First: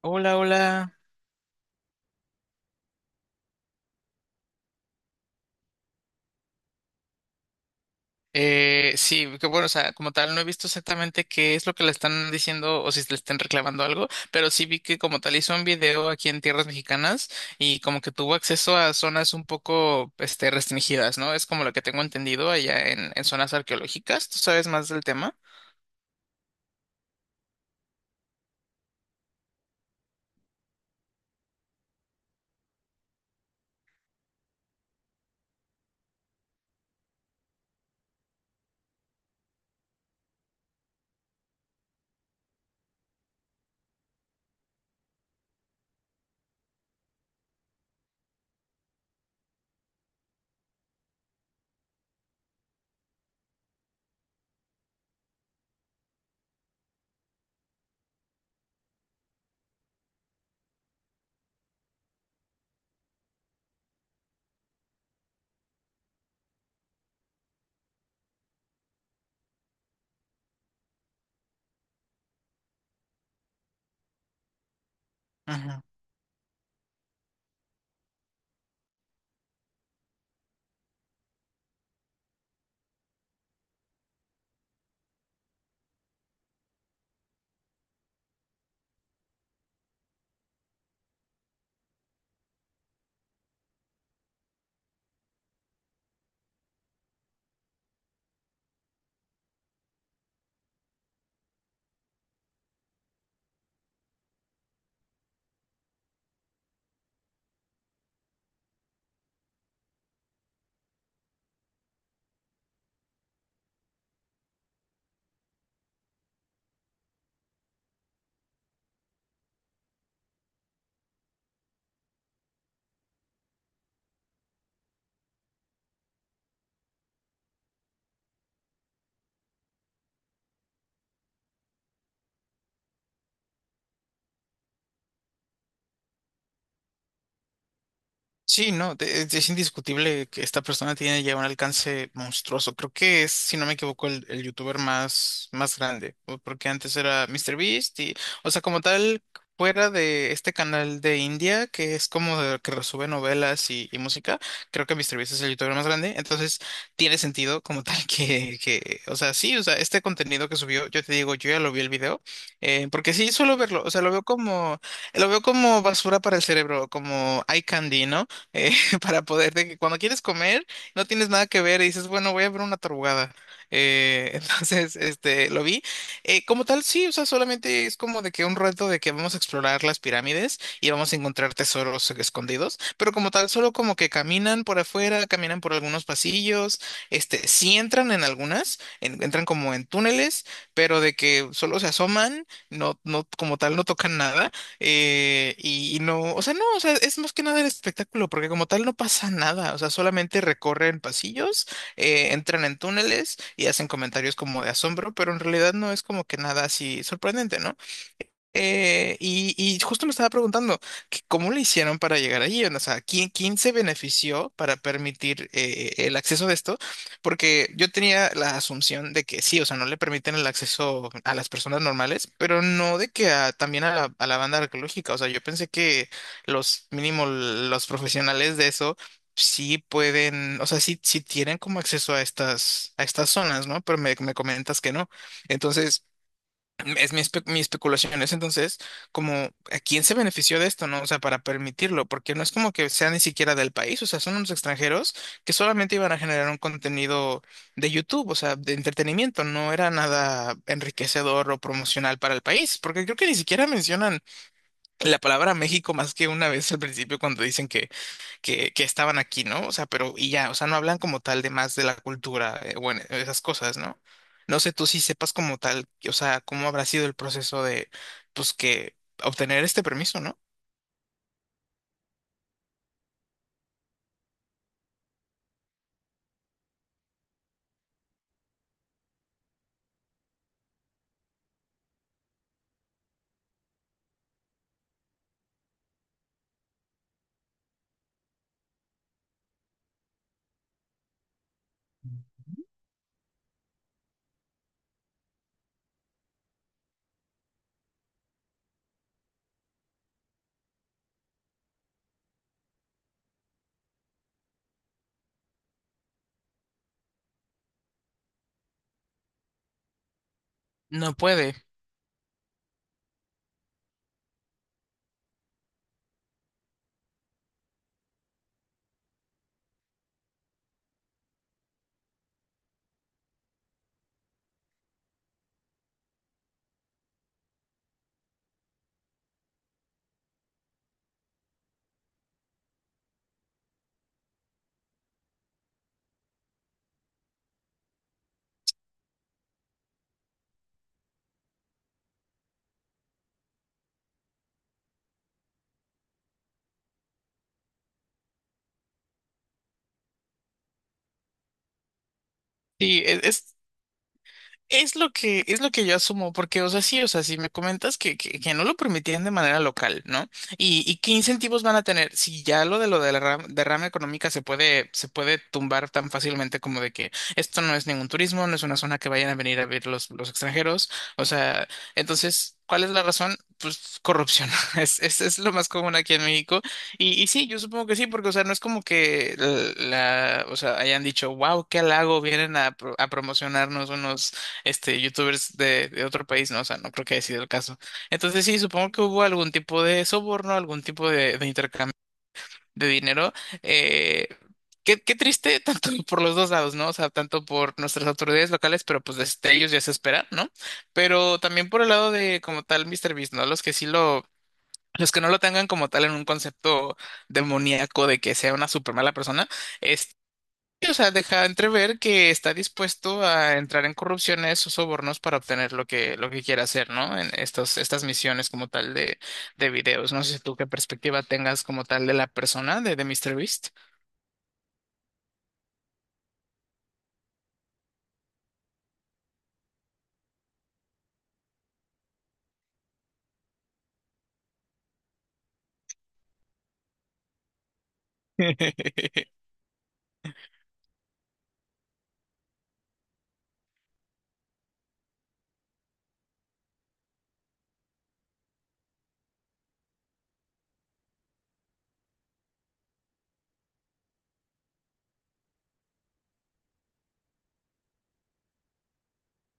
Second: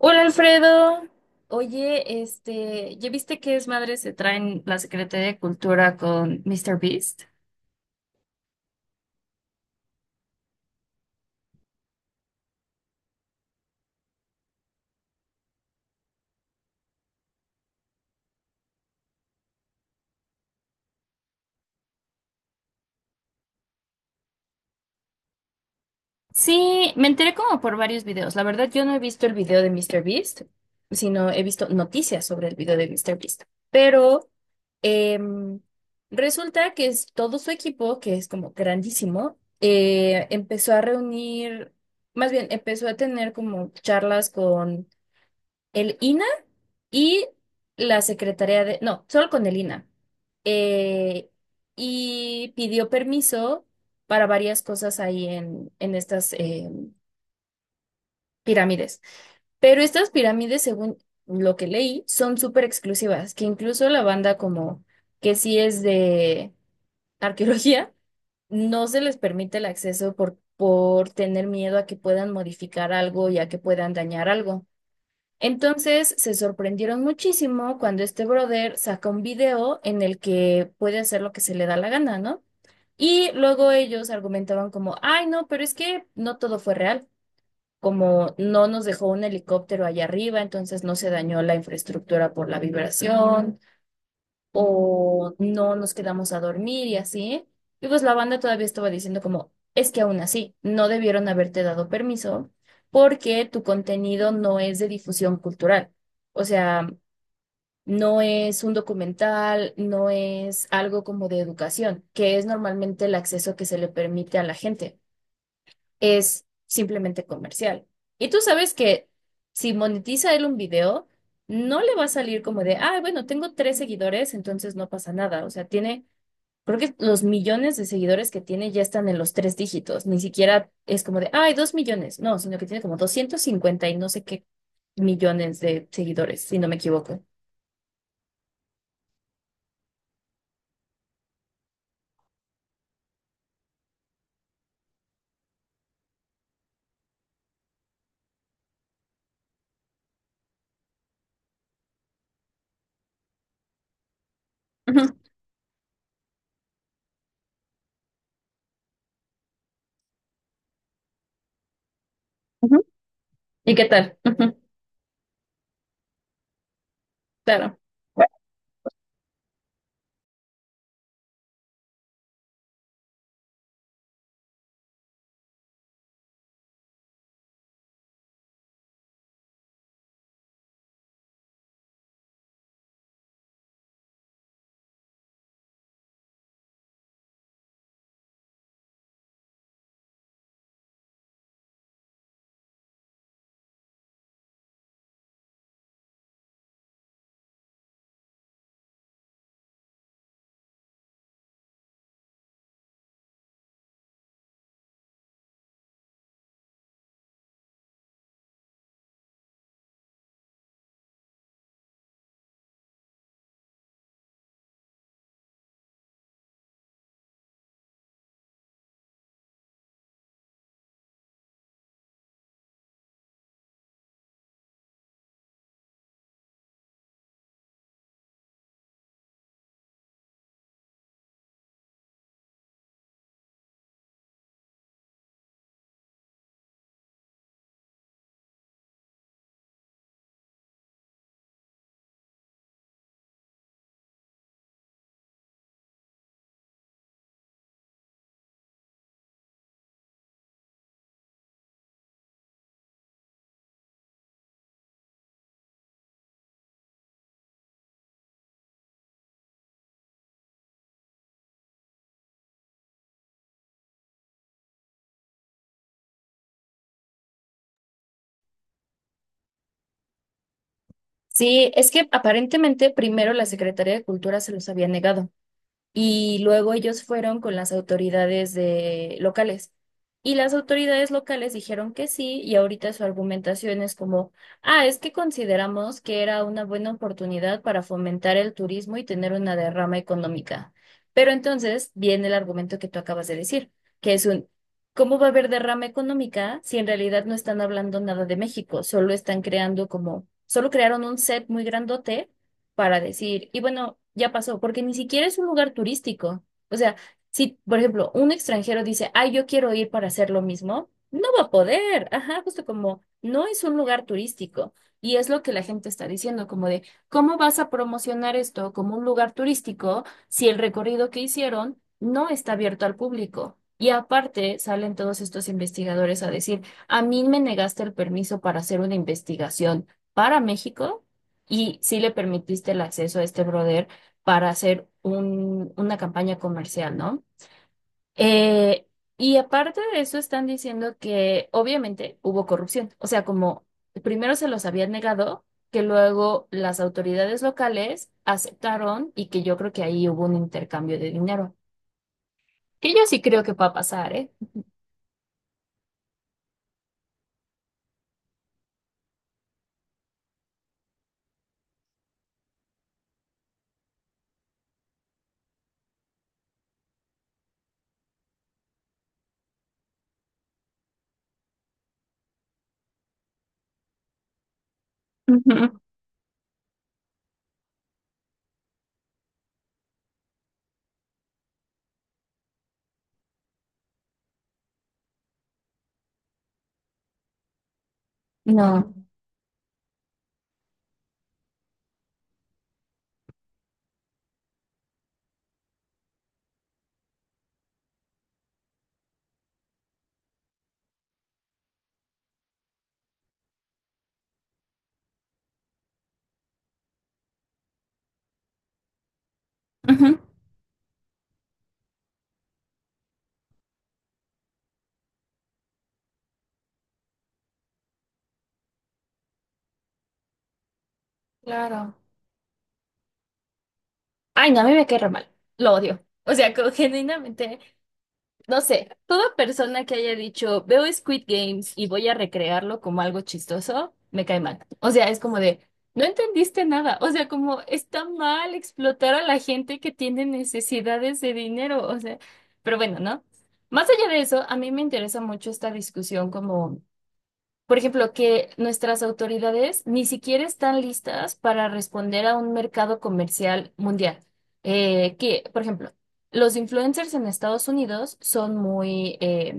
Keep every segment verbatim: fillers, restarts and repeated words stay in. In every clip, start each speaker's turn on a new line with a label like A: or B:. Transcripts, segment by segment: A: Hola
B: Hola, hola.
A: Alfredo, oye, este, ¿ya viste que es madre se traen la Secretaría de Cultura con míster Beast?
B: Eh, sí, que bueno, o sea, como tal, no he visto exactamente qué es lo que le están diciendo o si le están reclamando algo, pero sí vi que como tal hizo un video aquí en tierras mexicanas y como que tuvo acceso a zonas un poco, este, restringidas, ¿no? Es como lo que tengo entendido allá en, en zonas arqueológicas. ¿Tú sabes más del tema?
A: Sí, me enteré como por varios videos. La verdad, yo no he visto el video de míster Beast, sino he visto noticias sobre el video de míster Beast. Pero Em, resulta que es todo su equipo, que es como grandísimo, eh, empezó a reunir, más bien empezó a tener como charlas con el I N A y la secretaría de, no, solo con el I N A. Eh, y pidió permiso para varias cosas ahí en, en estas em, pirámides. Pero estas pirámides, según lo que leí, son súper exclusivas, que incluso la banda como que sí es de arqueología, no se les permite el acceso por, por tener miedo a que puedan modificar algo y a que puedan dañar algo. Entonces se sorprendieron muchísimo cuando este brother saca un video en el que puede hacer lo que se le da la gana, ¿no? Y luego ellos argumentaban como, ay, no, pero es que no todo fue real, como no nos dejó un helicóptero allá arriba, entonces no se dañó la infraestructura por la vibración, o no nos quedamos a dormir y así. Y pues la banda todavía estaba diciendo como, es que aún así, no debieron haberte dado permiso porque tu contenido no es de difusión cultural. O sea, no es un documental, no es algo como de educación, que es normalmente el acceso que se le permite a la gente es simplemente comercial. Y tú sabes que si monetiza él un video, no le va a salir como de, ah, bueno, tengo tres seguidores, entonces no pasa nada. O sea, tiene, creo que los millones de seguidores que tiene ya están en los tres dígitos. Ni siquiera es como de, ay, dos millones. No, sino que tiene como doscientos cincuenta y no sé qué millones de seguidores, si no me equivoco.
B: Sí, no, de- es es indiscutible que esta persona tiene ya un alcance monstruoso. Creo que es, si no me equivoco, el, el youtuber más, más grande, o- porque antes era mister Beast y, o sea, como tal, fuera de este canal de India, que es como de- que resube novelas y, y música, creo que
A: Ujú.
B: mister Beast es el youtuber más grande, entonces tiene sentido como tal que, que, o sea, sí, o sea, este contenido que subió, yo te digo, yo ya lo vi el video, eh, porque sí suelo
A: ¿Y
B: verlo,
A: qué
B: o sea, lo
A: tal?
B: veo
A: Ujú.
B: como, lo veo como basura para el cerebro, como eye
A: Claro.
B: candy, ¿no? eh, para poder, de que cuando quieres comer, no tienes nada que ver y dices, bueno, voy a ver una tarugada. Eh, entonces, este, lo vi. Eh, como tal, sí, o sea, solamente es como de que un reto de que vamos a explorar las pirámides y vamos a encontrar tesoros escondidos, pero como tal, solo como que caminan por afuera, caminan por algunos pasillos, este, sí entran en algunas, en- entran como en túneles, pero de que solo se asoman, no, no, como tal, no tocan nada. eh, y, y no, o sea, no, o sea, es más que nada el espectáculo, porque como tal no pasa nada, o sea, solamente recorren pasillos, eh, entran en túneles y hacen comentarios como de asombro, pero en realidad no es como que nada así sorprendente, ¿no? Eh, y, y justo me estaba preguntando que cómo le hicieron para llegar allí, o sea, ¿quién, quién se benefició para permitir eh, el acceso de esto? Porque yo tenía la asunción de que sí, o sea, no le permiten el acceso a las personas normales, pero no de que a- también a la, a la banda arqueológica, o sea, yo pensé que los mínimo los profesionales de eso sí pueden, o sea, sí, sí tienen como acceso a estas, a estas zonas, ¿no? Pero me, me comentas que no. Entonces... Es mi, espe- mi especulación, es entonces como a quién se benefició de esto, ¿no? O sea, para permitirlo, porque no es como que sea ni siquiera del país, o sea, son unos extranjeros que solamente iban a generar un contenido de YouTube, o sea, de entretenimiento, no era nada enriquecedor o promocional para el país, porque creo que ni siquiera mencionan la palabra México más que una vez al principio cuando dicen que que, que estaban aquí, ¿no? O sea, pero y ya, o sea, no hablan como tal de más de la cultura, eh, bueno, esas cosas, ¿no? No sé tú si sepas como tal, o sea, cómo habrá sido el proceso de, pues, que obtener este permiso, ¿no?
A: Sí, es que aparentemente primero la Secretaría de Cultura se los había negado. Y luego ellos fueron con las autoridades de locales. Y las autoridades locales dijeron que sí, y ahorita su argumentación es como, ah, es que consideramos que era una buena oportunidad para fomentar el turismo y tener una derrama económica. Pero entonces viene el argumento que tú acabas de decir, que es un, ¿cómo va a haber derrama económica si en realidad no están hablando nada de México? Solo están creando como, solo crearon un set muy grandote para decir, y bueno, ya pasó, porque ni siquiera es un lugar turístico. O sea, si, por ejemplo, un extranjero dice, ay, yo quiero ir para hacer lo mismo,
B: No
A: no va a
B: puede.
A: poder. Ajá, justo como no es un lugar turístico. Y es lo que la gente está diciendo, como de, ¿cómo vas a promocionar esto como un lugar turístico si el recorrido que hicieron no está abierto al público? Y aparte salen todos estos investigadores a decir, a mí me negaste el permiso para hacer una investigación para México y sí le permitiste el acceso a este brother para hacer un, una campaña comercial, ¿no? Eh, y aparte de eso están diciendo que obviamente hubo corrupción, o sea, como primero se los habían negado, que luego las autoridades locales aceptaron y que yo creo que ahí hubo un intercambio de dinero, que
B: Sí,
A: yo sí
B: e-
A: creo que
B: es,
A: va a pasar, ¿eh?
B: es lo que, es lo que yo asumo, porque, o sea, sí, o sea, si me comentas que, que, que no lo permitían de manera local, ¿no? Y, y qué incentivos van a tener si ya lo de lo de la ra- derrama económica se puede, se puede tumbar tan fácilmente como de que esto no es ningún turismo, no es una zona que vayan a venir a ver los, los extranjeros. O sea, entonces, ¿cuál es la razón? Pues corrupción. Es, es, es lo más
A: Ujú.
B: común aquí en México. Y, y sí, yo supongo que sí, porque, o sea, no es como que la, la- o sea, hayan dicho, wow, qué halago, vienen a, pro- a promocionarnos unos este, youtubers de, de otro país, ¿no? O sea, no creo que haya sido el caso. Entonces sí, supongo
A: No.
B: que hubo algún tipo de soborno, algún tipo de, de intercambio de dinero. Eh, qué, qué triste, tanto por los dos lados, ¿no? O sea, tanto por nuestras autoridades locales, pero pues desde ellos ya se espera, ¿no? Pero también por el lado de como tal MrBeast, ¿no? Los que sí lo... Los que no lo tengan como tal en un concepto demoníaco de que sea una súper mala persona, este,
A: Ujú.
B: y, o sea, deja entrever que está dispuesto a entrar en corrupciones o sobornos para obtener lo que, lo que quiera hacer, ¿no? En estos, estas misiones como tal de, de videos. No sé si tú qué perspectiva tengas como
A: Claro.
B: tal de la persona de, de MrBeast.
A: Ay, no, a mí me cae re mal. Lo odio. O sea, que genuinamente no sé, toda persona que haya dicho, veo Squid Games y voy a recrearlo como algo chistoso, me cae mal. O sea, es como de, no entendiste nada. O sea, como está mal explotar a la gente que tiene necesidades de dinero. O sea, pero bueno, ¿no? Más allá de eso, a mí me interesa mucho esta discusión como por ejemplo, que nuestras autoridades ni siquiera están listas para responder a un mercado comercial mundial. Eh, que, por ejemplo, los influencers en Estados Unidos son muy eh,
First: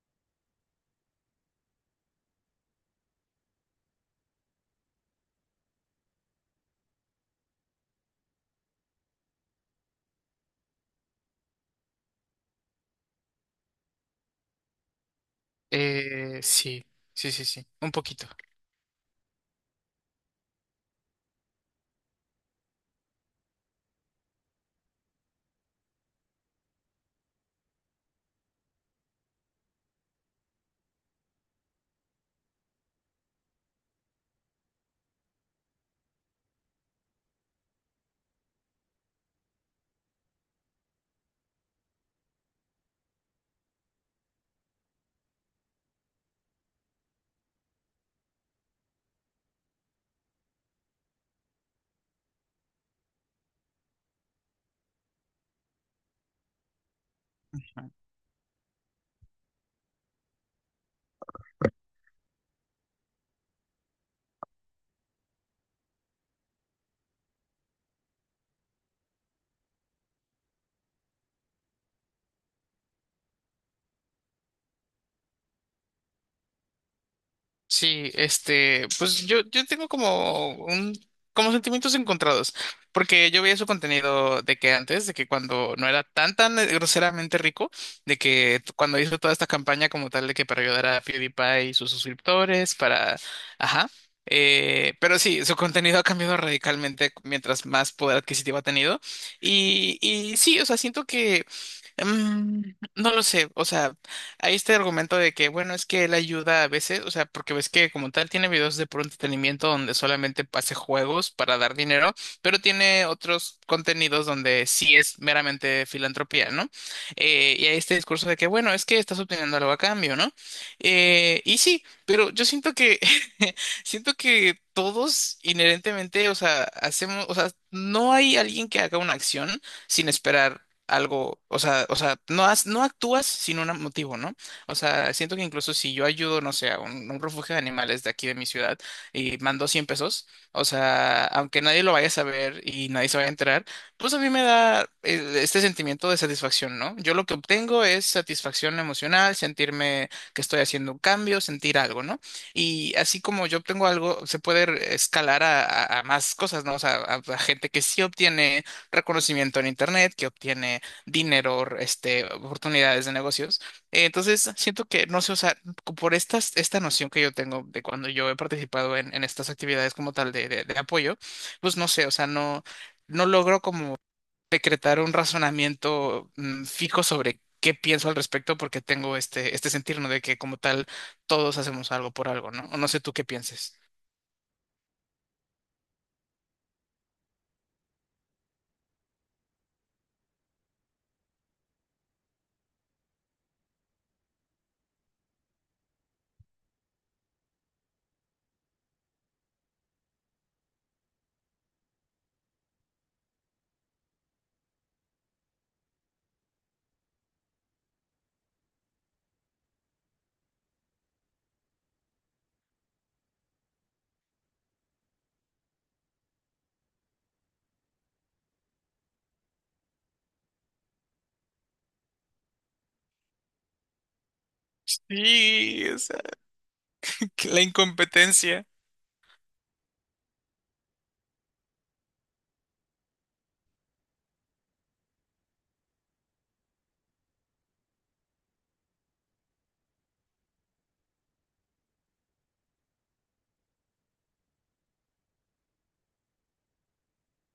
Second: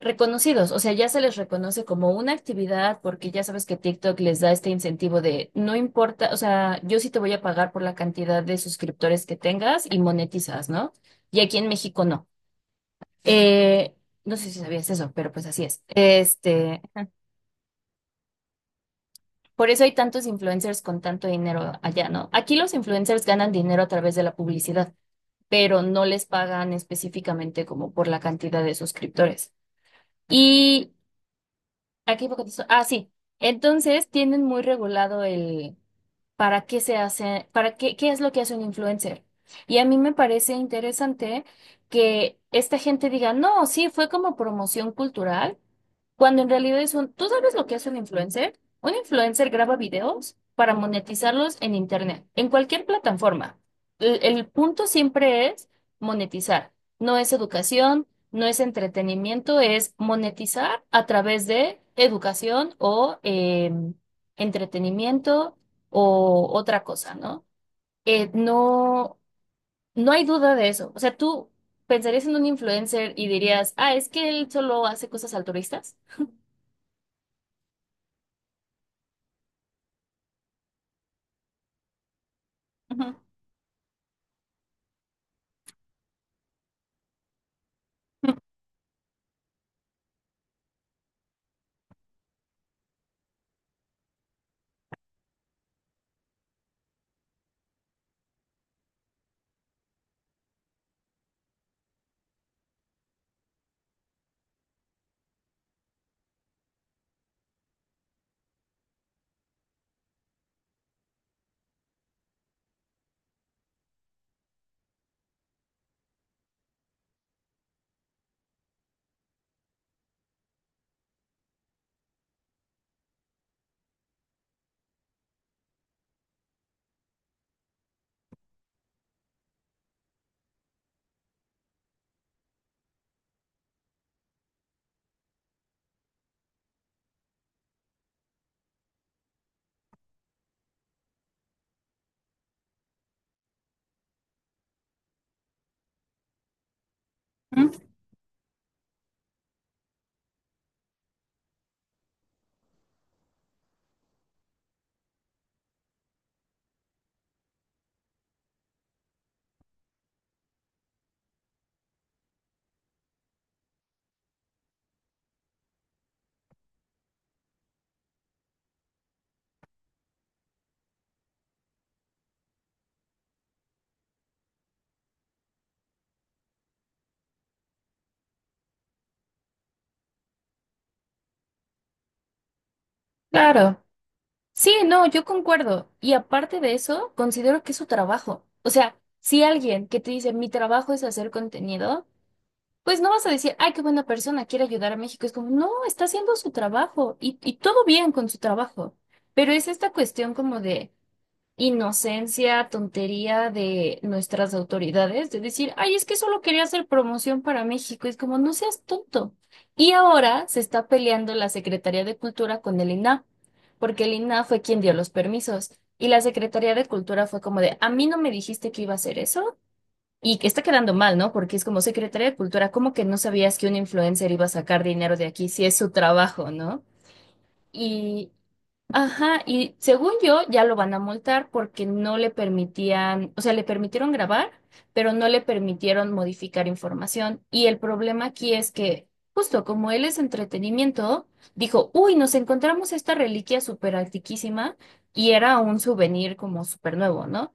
A: reconocidos, o sea, ya se les reconoce como una actividad porque ya sabes que TikTok les da este incentivo de no importa, o sea, yo sí te voy a pagar por la cantidad de suscriptores que tengas y monetizas, ¿no? Y aquí en México no. Eh, no sé si sabías eso, pero pues así es.
B: Eh,
A: Este,
B: sí, sí, sí, sí, un poquito.
A: Por eso hay tantos influencers con tanto dinero allá, ¿no? Aquí los influencers ganan dinero a través de la publicidad, pero no les pagan específicamente como por la cantidad de suscriptores. Y aquí poco. Ah, sí. Entonces tienen muy regulado el para qué se hace, para qué, qué es lo que hace un influencer. Y a mí me parece interesante que esta gente diga, no, sí, fue como promoción cultural cuando en realidad es un... ¿Tú sabes lo que es un influencer? Un influencer graba videos para monetizarlos en internet, en cualquier plataforma. El, el punto siempre es monetizar. No es educación, no es entretenimiento, es monetizar a través de educación o em, entretenimiento o otra cosa, ¿no? Eh, no, no hay duda de eso. O sea, tú pensarías en un influencer y dirías, ah, es que él solo hace cosas altruistas.
B: Sí, este, pues yo, yo tengo como un, como sentimientos encontrados,
A: Ujú.
B: porque yo veía su contenido de que antes, de que cuando no era tan, tan eh, groseramente rico, de que t- cuando hizo toda esta campaña como tal de que para ayudar a PewDiePie y sus suscriptores, para, ajá, eh, pero sí, su contenido ha cambiado radicalmente mientras más poder adquisitivo ha tenido, y, y sí, o sea, siento. Mm, no lo sé, o sea, hay este argumento de que, bueno, es que él ayuda a veces, o sea, porque ves que como tal tiene videos de puro entretenimiento donde solamente pase juegos para dar dinero, pero tiene otros contenidos donde sí es meramente filantropía, ¿no? Eh, y hay este discurso de que, bueno, es que estás obteniendo algo a cambio, ¿no? Eh, y sí, pero yo siento que, siento que todos inherentemente, o sea, hacemos, o sea, no hay alguien que haga una acción sin esperar algo, o sea, o sea, no, has- no actúas sin un motivo, ¿no? O sea, siento que incluso si yo ayudo, no sé, a un, un refugio de animales de aquí de mi ciudad y mando cien pesos, o sea, aunque nadie lo vaya a saber y nadie se vaya a enterar, pues a mí me da eh, este sentimiento de satisfacción, ¿no? Yo lo que
A: Mm.
B: obtengo es satisfacción emocional, sentirme que estoy haciendo un cambio, sentir algo, ¿no? Y así como yo obtengo algo, se puede escalar a, a- a más cosas, ¿no? O sea, a a gente que sí obtiene reconocimiento en Internet, que obtiene dinero, este, oportunidades de negocios. Eh, Entonces, siento que, no sé, o sea, co- por estas, esta noción que yo tengo de cuando yo he participado en, en estas actividades como tal de, de- de apoyo, pues no sé, o sea, no, no logro como decretar un razonamiento mm, fijo sobre qué pienso al respecto porque tengo este, este sentir, ¿no? De que como tal todos hacemos algo por algo, ¿no? O no sé tú qué pienses.
A: Claro. Sí, no, yo concuerdo. Y aparte de eso, considero que es su trabajo. O sea, si alguien que te dice, mi trabajo es hacer contenido, pues no vas a decir, ay, qué buena persona, quiere ayudar a México. Es como, no, está haciendo su trabajo y, y todo bien con su trabajo. Pero es esta cuestión como de... inocencia, tontería de nuestras autoridades, de decir, ay, es que solo quería hacer promoción para México, es como, no seas tonto. Y ahora se está peleando la Secretaría de Cultura con el I N A H, porque el I N A H fue quien dio los permisos. Y la Secretaría de Cultura fue como de, a mí no me dijiste que iba a hacer eso. Y que está quedando mal, ¿no? Porque es como Secretaría de Cultura, ¿cómo que no sabías que un influencer iba a sacar dinero de aquí si es
B: Sí,
A: su
B: o sea,
A: trabajo, ¿no?
B: que la
A: Y,
B: incompetencia.
A: ajá, y según yo ya lo van a multar porque no le permitían, o sea, le permitieron grabar, pero no le permitieron modificar información. Y el problema aquí es que, justo como él es entretenimiento, dijo, uy, nos encontramos esta reliquia súper antiquísima y era un souvenir como súper nuevo, ¿no?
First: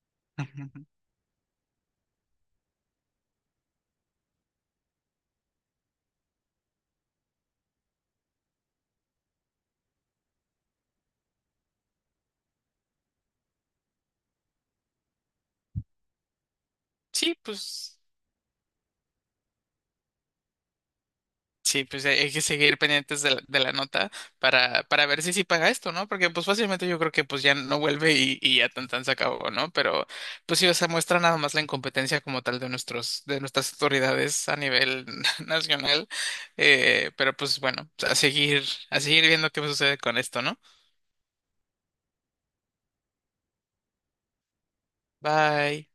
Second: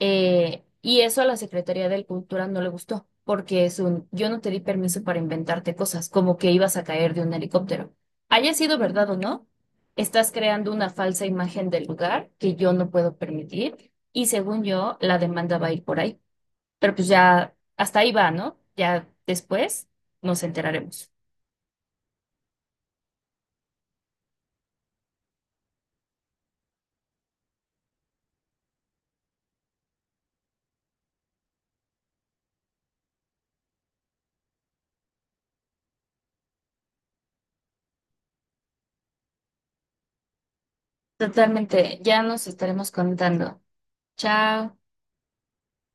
A: Eh,
B: Ujú.
A: y eso a la Secretaría de Cultura no le gustó porque es un, yo no te di permiso para inventarte cosas, como que ibas a caer de un helicóptero. Haya sido verdad o no. Estás creando una falsa imagen del lugar que yo no puedo permitir y según yo, la demanda va a ir por ahí. Pero pues
B: Sí,
A: ya,
B: pues.
A: hasta ahí va, ¿no? Ya después nos enteraremos.
B: Sí, pues hay hay que seguir pendientes de la, de la nota para, para ver si sí paga esto, ¿no? Porque pues fácilmente yo creo que pues ya no vuelve y, y ya tan tan se acabó, ¿no? Pero pues sí, o sea, muestra nada más la incompetencia como tal de nuestros, de nuestras autoridades a nivel nacional. Eh, pero pues bueno, a seguir, a seguir viendo qué sucede con esto, ¿no?
A: Totalmente, ya nos estaremos contando. Chao.
B: Bye.